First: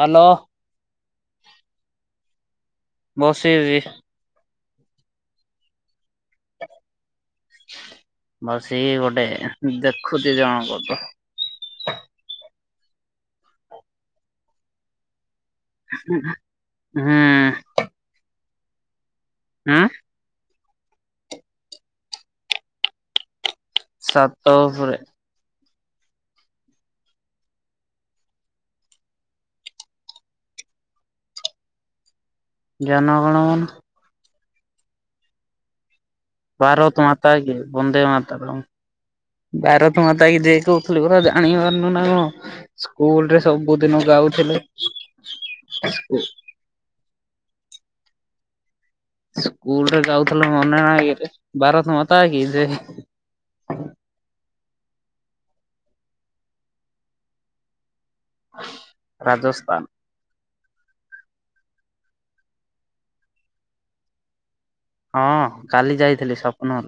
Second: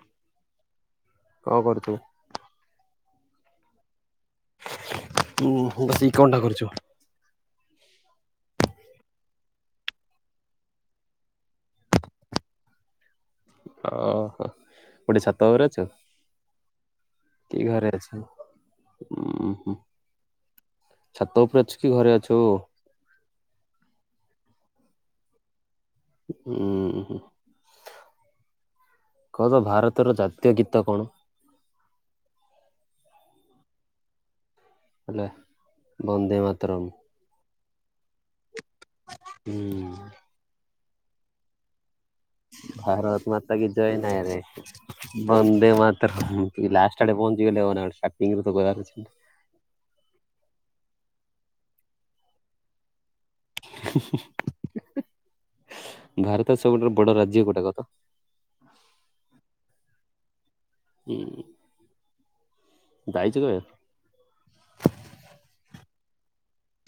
Hello. କଣ କରୁଥିଲ? ବସିଛି। ହଁ ବସିକି କଣଟା କରୁଛୁ? ବସିକି ଗୋଟେ ଦେଖୁଛି ଜଣକଠୁ ଓହୋ। କୋଠି ଛାତ ଘରେ ଅଛ ହୁଁ କି ଘରେ ଅଛ? ଉ ହଁ ହୁଁ ଛାତ ଉପରେ ଅଛୁ କି ଘରେ ଅଛୁ? ଛାତ ଉପରେ। ହୁଁ ହଁ କହ ତ ଭାରତର ଜାତୀୟ ଗୀତ କଣ? ଜନଗଣ। ନାଇଁ ବନ୍ଦେମା ଭାରତ ମାତା କି ବନ୍ଦେ ମାତାରାମ ହୁଁ ଭାରତ ମାତା କିି ଦେଖୁ ଆସଲି ପରା ଜଣିପରୁନା କଣ। ସ୍କୁଲ ଭାରତ ରେ ମାତା କି ସବୁଦିନ ଜୟ ନାଇରେ ଗାଉଥିଲେ। ବନ୍ଦେ ମାତରମ୍ ଲାଷ୍ଟ ଆଡେ ବନ୍ଦ ହେଇଗଲେ ହବନା କଣ ଷ୍ଟାର୍ଟିଂରୁ କହିବା କଥାନା। ସ୍କୁଲରେ ଗାଉଥିଲୁ ମନେ ନାଇକିରେ ଭାରତ ମାତା କି ଜୟ। ହିଁ ହିଁ ହିଁ ହିଁ ଭାରତ ସବୁଠାରୁ ବଡ ରାଜ୍ୟ କୋଉଟା କ ତ? ରାଜସ୍ଥାନ। ଉଁହଁ ଯାଇଛ କେବେ? ହଁ କାଲି ଯାଇଥିଲି ସ୍ୱପ୍ନ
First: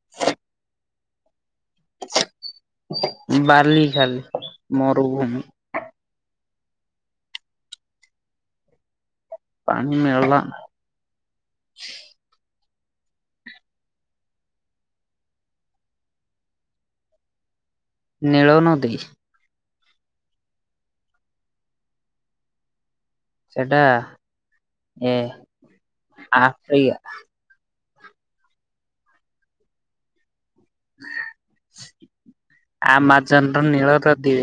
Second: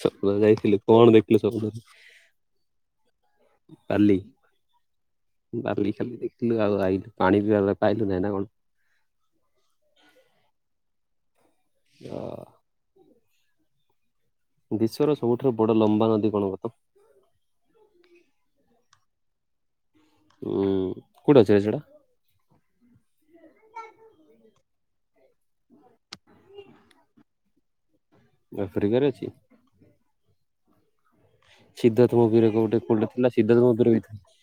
ସପ୍ନରେ ଯାଇଥିଲି କଣ ଦେଖିଲୁ ସପ୍ନ ବାଲି ମରୁଭୂମି ବାଲି ଖାଲି ଦେଖ ଥିଲୁ ଆଉ ଆଇଲୁ ପାଣି ପିଇଆକୁ ଆଇଲୁ ନା କଣ? ପାଣି ମିଳିଲା। ଅ ବିଶ୍ୱର ସବୁଠାରୁ ବଡ ଲମ୍ବା ନଦୀ କଣ କହ ତ? ନୀଳନଦୀ। କୋଉଠି ଅଛିରେ ସେଇଟା? ସେଟା ଏ ଆଫ୍ରିକା। ଆଫ୍ରିକାରେ ଅଛି? ସିଦ୍ଧାର୍ଥ ମୁଭିରେ ଗୋଟେ କୋଉଟା ଥିଲା ସିଦ୍ଧାର୍ଥ ଆମାଜନର ମୁଭିରେ ନୀଳ ବି ଥିଲା। ନଦୀ।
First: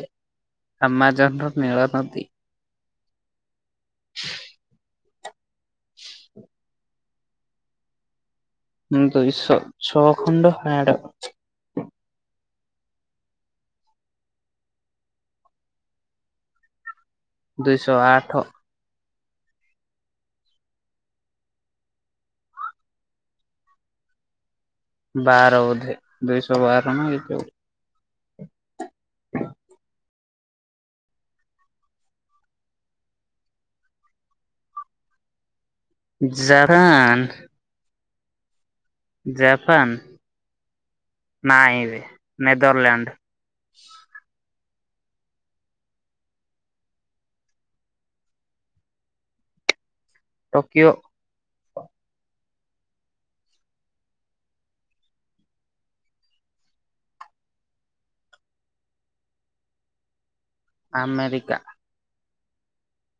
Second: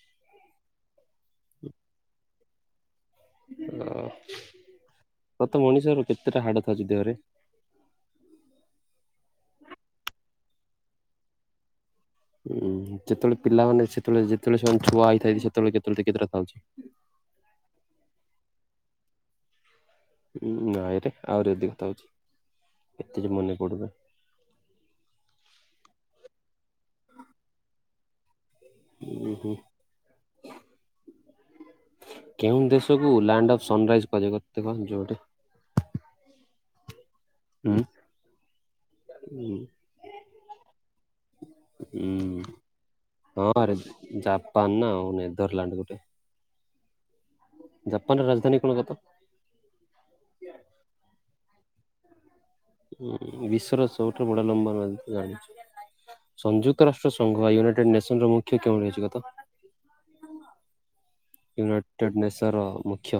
ଆମାଜନ୍ ର ନୀଳ ନଦୀ। ଓ ପ୍ରତ୍ୟେକ ମଣିଷର କେତେଟା ହାଡ ଥାଉଛି ଦେହରେ? ଉଁ ଦୁଇଶହ ଛଅ ଖଣ୍ଡ ହାଡ଼। ଉୁଁ ଯେତେବେଳେ ପିଲାମାନେ ସେତେବେଳେ ଯେତେବେଳେ ସେମାନେ ଛୁଆ ହେଇଥାନ୍ତି, ସେତେବେଳେ କେତେବେଳେ କେତେଟା ଥାଉଛି? ଦୁଇଶହ ଆଠ। ହୁଁ ନାଇଁରେ ଆହୁରି ଅଧିକ ଥାଉଛି, ଏତେ ଯେ ମନେ ପଡ଼ୁନି। ବାର ବୋଧେ ଦୁଇଶହ ବାର ନା [unintelligible] ଉଁ- ହୁଁ। କେଉଁ ଦେଶକୁ ଲ୍ୟାଣ୍ଡ ଅଫ୍ ସନରାଇଜ୍ କୁହାଯାଏ? [unintelligible] ଜାପାନ୍‌ ହୁଁ। ଜାପାନ୍‌ ନାଇଁରେ ଉଁ ନେଦରଲାଣ୍ଡ। ହଁ ରେ ଜାପାନ ନା ଆଉ, ନେଦରଲାଣ୍ଡ ଗୋଟେ ଜାପାନର ରାଜଧାନୀ କଣ କହ ତ? ଟୋକିଓ। ହୁଁ ବିଶ୍ଵର ସବୁଠୁ ବଡ଼ ନମ୍ବର ୱାନ୍ ତୁ ଜାଣିଚୁ। ସଂଯୁକ୍ତ ରାଷ୍ଟ୍ର ସଂଘ ୟୁନାଇଟେଡ଼ ନେସନ ର ମୁଖ୍ୟ କେଉଁଠି ରହିଛି କହ ତ? ଆମେରିକ୍ [unintelligible] ନେସର ମୁଖ୍ୟ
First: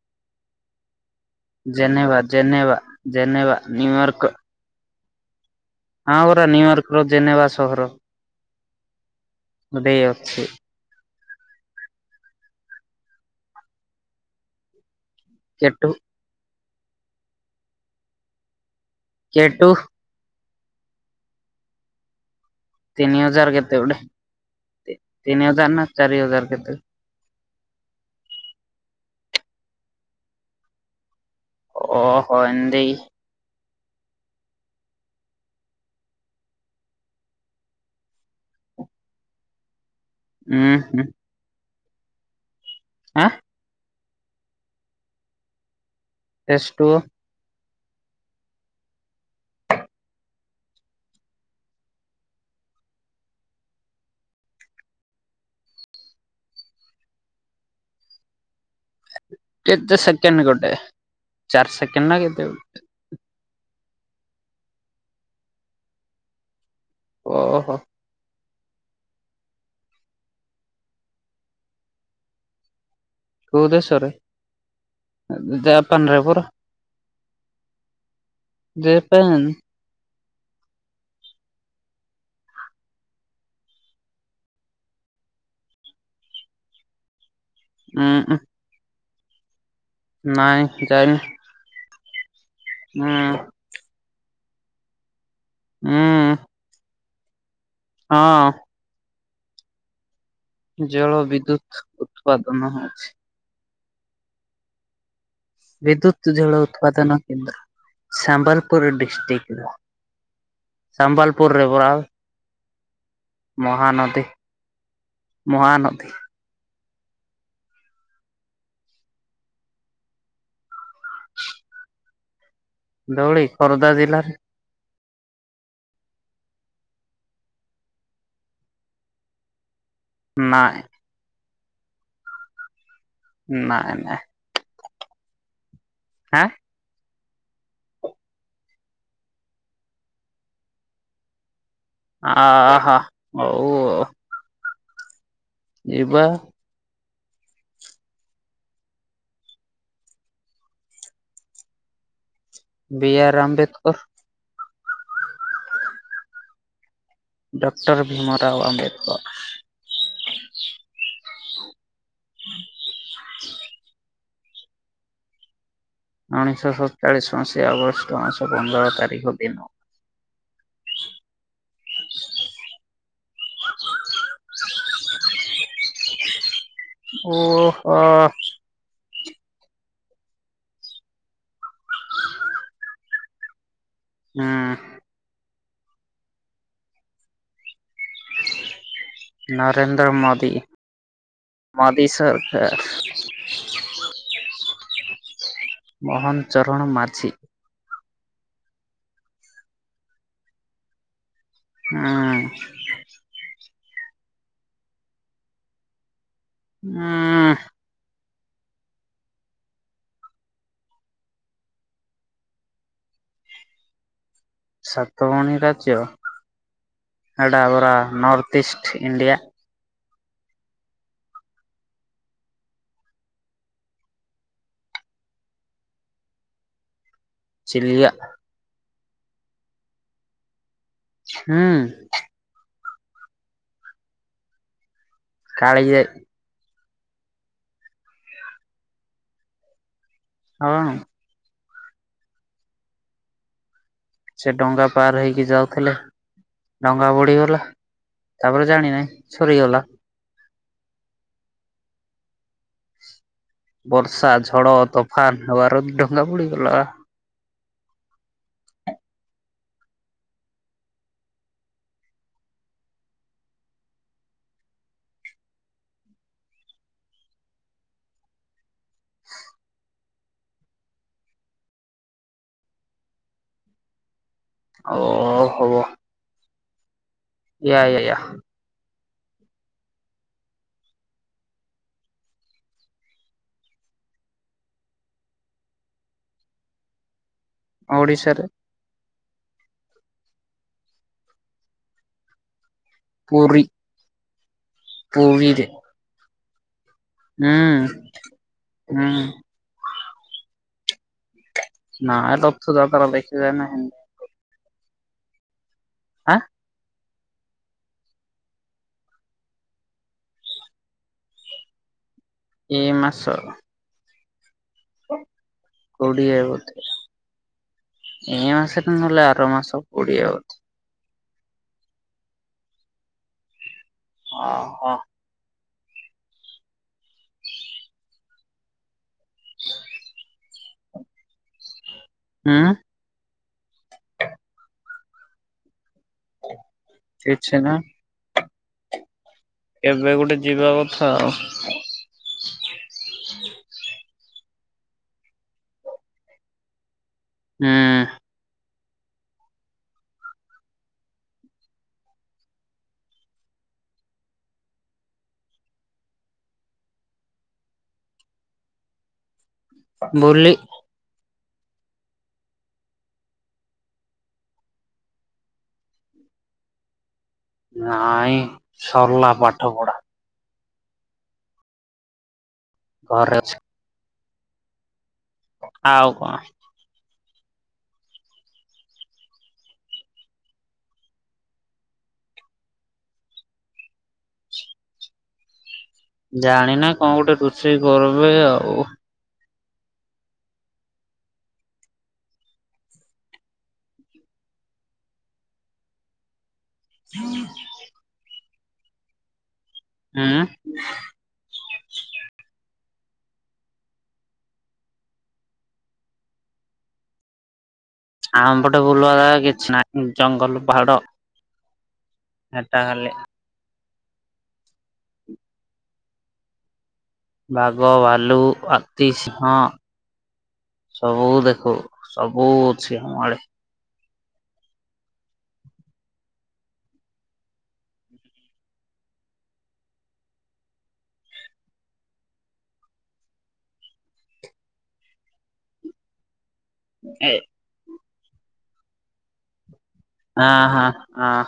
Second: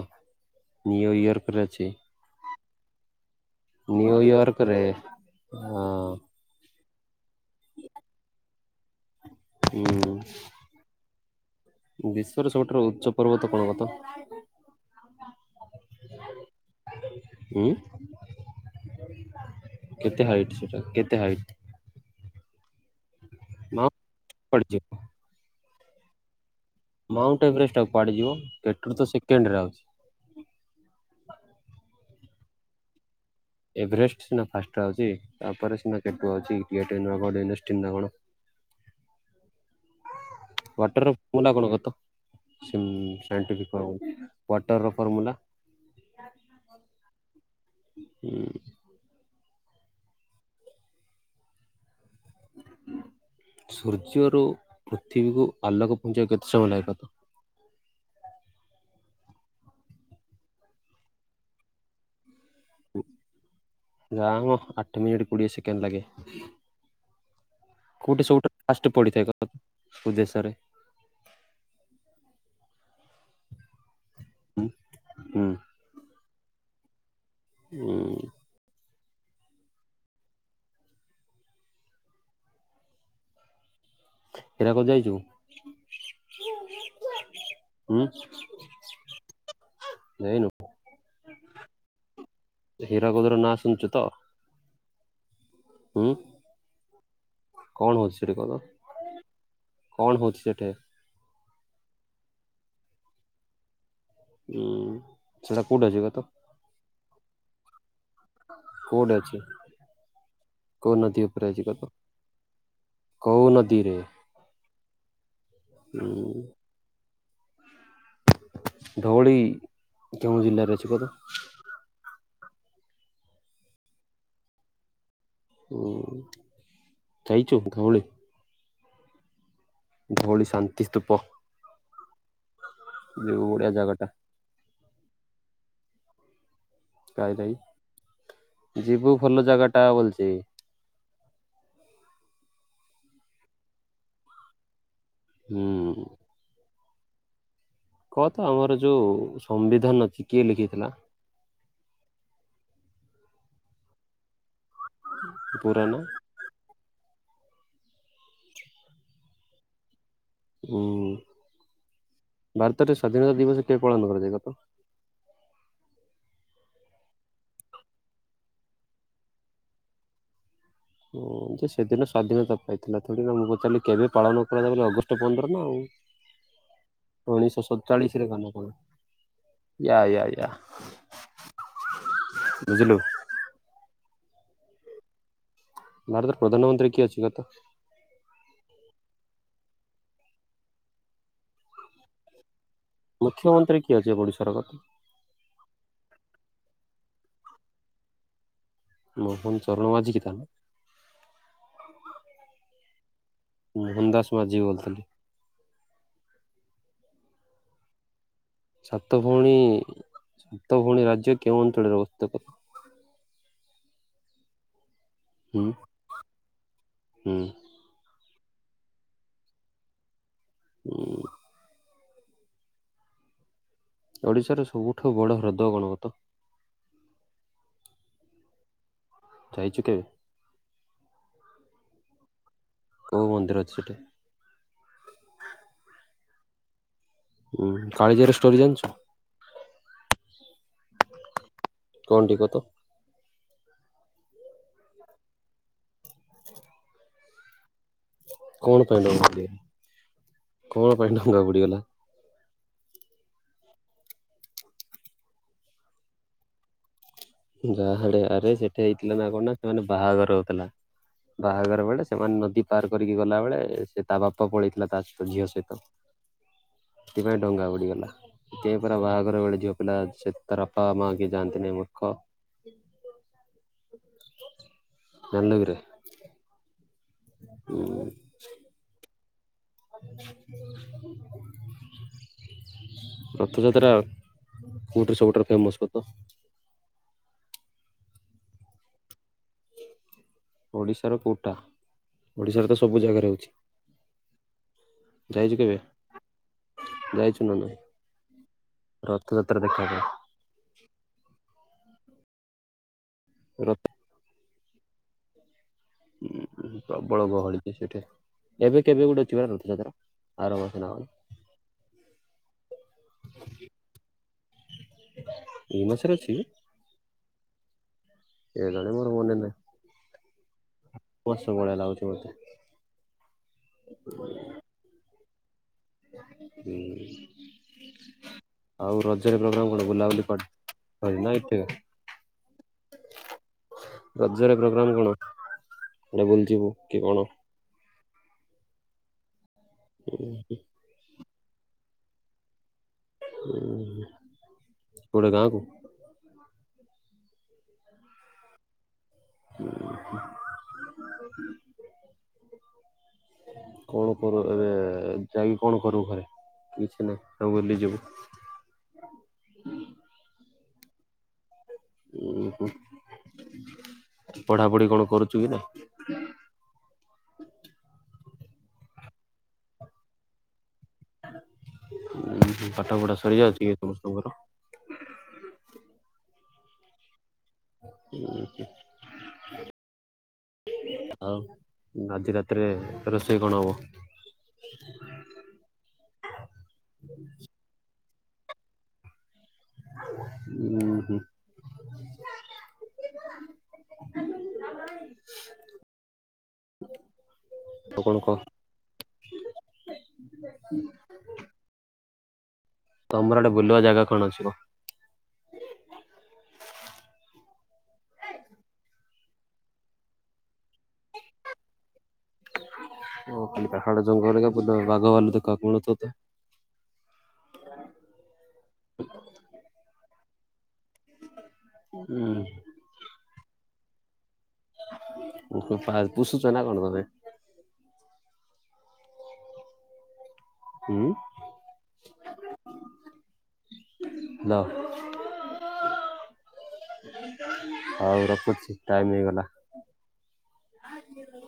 New York. Geneva, Geneva, Geneva New York ପରେ ହଁ। ହଁ ପରା ନିୟୁର୍କ ର ଜେନେବା ସହର ହୁଁ ଗୋଟେ ଅଛି ବିଶ୍ଵର ସବୁଠାରୁ ଉଚ୍ଚ ପର୍ବତ କଣ କହ ତ? କେଟୁ। ଉଁ। କେଟୁ। କେତେ ହାଇଟ୍ ସେଇଟା, କେତେ ହାଇଟ୍? ତିନି ହଜାର୍‌ କେତେ ମାଉଣ୍ଟ ଗୋଟେ, କୁଆଡେ ଯିବ? ତି -ତିନି ହଜାର୍‌ ନା ଚାରି ହଜାର କେତେ? ମାଉଣ୍ଟ ଏଭରେଷ୍ଟ ଆଉ କୁଆଡ଼େ ଯିବ, କେଟର ତ ସେକେଣ୍ଡରେ ଆଉଛି। ଓ ହୋ ଏମିତି। ଏଭରେଷ୍ଟ ସିନା ଫାଷ୍ଟ ଆଉଛି ତାପରେ ସିନା ଗେଟକେ ଅଛି ଉଁ ହୁଁ ୱାଟର ପୁଅ ନା କଣ କହ ତ? ଆ ସେଣ୍ଟ ପିଟର ୱାଟର ର ଫର୍ମୁଲା? H two O. ହୁଁ। ସୂର୍ଯ୍ୟରୁ ପୃଥିବୀକୁ ଆଲୋକ ପହଞ୍ଚିବାକୁ କେତେ ସମୟ ଲାଗିବ କହ ତ? କେତେ ସେକେଣ୍ଡ ଗୋଟେ, ଚାରି ସେକେଣ୍ଡ ନା କେତେ ଗୋଟେ? ଯା ମ ଆଠ ମିନିଟ୍‌ କୋଡ଼ିଏ ସେକେଣ୍ଡ ଲାଗେ। ଓ ହୋ। କୋଉଠି ସବୁଠୁ ଫାଷ୍ଟେ ପଡ଼ିଥାଏ କହତ କୋଉ ଦେଶରେ? କୋଉ ଦେଶରେ ହୁଁ ହୁଁ ଜାପାନରେ ପରା। ଉଁ ଜାପାନ୍‌ ହୀରାକୁଦ ଯାଇଚୁ? ଉଁ ନାଇଁ ଯାଇନି। ଉଁ ହୀରାକୁଦର ନାଁ ଶୁଣିଚୁ ତ? ଉଁ କଣ ହୋଉଛି ସେଠି ହଁ କହିଲ କଣ ହୋଉଛି ସେଠି? ଜଳ ବିଦ୍ୟୁତ୍ ଉତ୍ପାଦନ ହୋଉଛି। ଉଁ ସେଟା କୋଉଠି ଅଛି କହ ତ ବିଦ୍ୟୁତ୍‌ ଜଳ ଉତ୍ପାଦନ କେନ୍ଦ୍ର। ସମ୍ବଲପୁର କୋଉଠି ଅଛି ଡିଷ୍ଟିକରେ କୋଉ ନଦୀ ଉପରେ ଅଛି ସମ୍ବଲପୁରରେ କହ ତ ବଲ କୋଉ ନଦୀରେ? ମହାନଦୀ। ଉଁ ଧଉଳି କେଉଁ ଜିଲ୍ଲାରେ ଅଛି କହତ? ଧଉଳି ଖୋର୍ଦ୍ଧା ଜିଲ୍ଲାରେ। ଉଁ ଯାଇଚୁ ଧଉଳି। ଧଉଳି ନାଇଁ ଶାନ୍ତି ସ୍ତୂପ ଯୋଉ ବଢିଆ ନାଇଁ ଜାଗାଟା। ନାଇଁ ହାଁ? କାଳିଜାଇ ଯିବୁ ଭଲ ଜାଗାଟା ବୁଲଛି। ଆହା ହୋଉ ଉ ହୁଁ। କହ ତ ଆମର ଯୋଉ ସମ୍ବିଧାନ ଅଛି କିଏ ଲେଖିଥିଲା? ବି ଆର୍ ଆମ୍ବେେଦକର୍। ପୁରା ନାଁ? ଡକ୍ଟର ଭିମ ରାଓ ଆମ୍ବେେଦକର୍। ଉଁ ଭାରତରେ ସ୍ଵାଧୀନତା ଦିବସ କେବେ ପାଳନ କରାଯାଏ କହ ତ? ଉଣେଇଶହ ସରଚାଳିଶ ମସିହା ଅଗଷ୍ଟ ମାସ ପନ୍ଦର ତାରିଖ ଦିନ। ହୁଁ ଯେ ସେଦିନ ସ୍ଵାଧୀନତା ପାଇଥିଲା ଥୋଡି ନା ମୁଁ ପଚାରିଲି କେବେ ପାଳନ କରାଯାଏ ଅଗଷ୍ଟ ପନ୍ଦର ନା ଆଉ। ଉଣେଇଶହ ଓହୋ। ସରଚାଳିଶରେ ହୁଏ ନା କଣ? ୟା ୟା ୟା ବୁଝିଲୁ। ହୁଁ। ଭାରତର ପ୍ରଧାନମନ୍ତ୍ରୀ କିଏ ଅଛି କହତ? ନରେନ୍ଦ୍ର ମୋଦି ମୋଦି ସରକାର। ମୁଖ୍ୟମନ୍ତ୍ରୀ କିଏ ଅଛି ଓଡ଼ିଶାର କତ? ମୋହନ ଚରଣ ମାଝୀ। ମୋହନ ଚରଣ ମାଝୀ କି ତା ନାଁ? ହୁଁ। ମୋହନ ଦାସ ମାଝି ବୋଲଥିଲେ। ନା। ସାତ ଭଉଣୀ ସାତ ଭଉଣୀ ରାଜ୍ୟ କେଉଁ ଅଞ୍ଚଳରେ ଅବସ୍ଥିତ କ? ସାତ ଭୋଉଣୀ ରାଜ୍ୟ ହୁଁ ହେଟା ହବ ରା ନର୍ଥ ଇଷ୍ଟ ଇଣ୍ଡିଆ। ଉଁ। ଓଡିଶାର ସବୁଠୁ ବଡ ହ୍ରଦ କଣ କହ ତ? ଚିଲିକା। ଯାଇଚୁ କେବେ? ହୁଁ। କୋଉ ମନ୍ଦିର ଅଛି ସେଠି? କାଳିଜାଇ। ହୁଁ କାଳିଜାଇର ଷ୍ଟୋରି ଜାଣିଛ? ହଁ। [unintelligible] ଟିକେ ତ? ସେ ଡଙ୍ଗା ପାର ହେଇକି ଯାଉଥିଲେ, ଡଙ୍ଗା ବୁଡିଗଲା। ତାପରେ କଣ ପାଇଁ ଜାଣିନାହିଁ ଡଙ୍ଗା ବୁଡିଗଲା? ସରିଗଲା। କଣ ପାଇଁ ଡଙ୍ଗା ବୁଡିଗଲା? ବର୍ଷା, ଝଡ଼, ତୋଫାନ, ହୱାର ଡଙ୍ଗା ବୁ଼ଡି ଗଲା। ଜାହାଡେ ଆରେ ସେଠି ହେଇଥିଲା, ନା କଣ ନା ସେମାନେ ବାହାଘର ହଉଥିଲା। ବାହାଘର ବେଳେ ସେମାନେ ନଦୀ ପାର କରିକି ଗଲାବେେଳେ, ସେ ତା ବାପା ପଳେଇଥିଲା, ତା ସହିତ ଝିଅ ସହିତ। ସେଥିପାଇଁ ଡଙ୍ଗା ବୁଡିଗଲା। ସେପରା ବାହାଘର ବେଳେ, ଝିଅ ପିଲା ସେତାର ବାପା, ମା କେ ଯାଆନ୍ତିନି ମ ଖ ଓ ଜାଣିନୁ ହବ କିରେ। ୟା, ଉଁ ୟା, ୟା [inaudible] ରଥଯାତ୍ରା କୋଉଠି ସବୁଠାରୁ ଫେମସ୍ କହ ତ? ଓଡିଶାରେ। ଓଡ଼ିଶାର କଉଟା ଓଡ଼ିଶାରେ ତ ସବୁ ଜାଗାରେ ହଉଚି। ପୁରୀ ଯାଇଚୁ ପୁରୀରେ କେବେ ଯାଇଚୁ ହୁଁ ନା ନାହିଁ ହୁଁ ରଥଯାତ ତ୍ରା ଦେଖିବା ପାଇଁ। ନା ରଥଯାତେରା ଦେଖିବା ରଥ ନାହିଁ। ଆଁ। ପ୍ରବଳ ଗହଳି ହେଇଚି ସେଠି ଏବେ କେବେ ଗୋଟେ ଯିବ ରଥଯାତ୍ରା ଆର ମାସ ନା କଣ୍। ଏଇ ମାସ। ଏଇ ମାସରେ ଅଛି? କୋଡିଏ ବୋଧେ ଏଇ ମାସରେ ନହଲେ ଆର ମାସ କୋଡିଏ ଆଉ। ବଷ ଭଳିଆ ଲାଗୁଚି ମୋତେ। ଅ ହ। ଉ ଆଉ ରଜରେ ପ୍ରୋଗ୍ରାମ୍ କଣ ବୁଲାବୁଲି [unintelligible] ଉଁ ରଜରେ ପୋଗ୍ରାମ କଣ କୁଆଡେ ବୁଲିଯିବୁ କି କଣ? ଛେ ନା। ଏବେ ଗୋଟେ ଯିବା କଥା ଆଉ। ଉ କୁଆଡେ ଗାଁକୁ? ହୁଁ କଣ କରୁ ଏବେ ଯାଇକି କଣ କରୁ ଘରେ କିଛି ନାହିଁ ଆଉ ବୁଲି ଯିବୁ? ବୁଲି। ଉ ହୁଁ ପଢାପଢି କଣ କରୁଛୁ କି ନାଇଁ? ନାଇଁ ସର୍ଲା ପାଠ ପଢା। ପାଠ ପଢା ଘରେ ଅଛି ସରିଯାଉଚି କି ସମସ୍ତଙ୍କର? ଆଉ କଣ? ଆଉ ଆଜି ରାତିରେ ରୋଷେଇ କଣ ହବ? ଜାଣିନି କଣ ଗୋଟେ ରୋଷେଇ କରିବେ ଆଉ। ଉଁ ହୁଁ। [inaudible] ଆଉ କଣ କ। ହୁଁ। ତମର ଆଡେ ବୁଲିବାକୁ ଜାଗା କଣ ଅଛି କହ। ଆମ ପଟେ ବୁଲବା କିଛି ନାହିଁ ଜଙ୍ଗଲ ପାହାଡ। ଏଟା ଖାଲି [unintelligible] ପାହାଡ ଜଙ୍ଗଲରେ ପୁରା ବାଘ ଭାଲୁ ଦେଖ [unintelligible] ବାଘ ଭାଲୁ ହାତୀ ସିିଂହ। ସବୁ ଦେଖୁ ସବୁ ଅଛି ଆମ ଆଡେ। ପା ପୁଶୁଚ ନା କଣ ତମେ। ହୁଁ। ହାଲୋ। ଏ ଆଉ ରଖୁଚି ଟାଇମ୍ ହେଇଗଲା। ହଁ ହଁ ହଁ।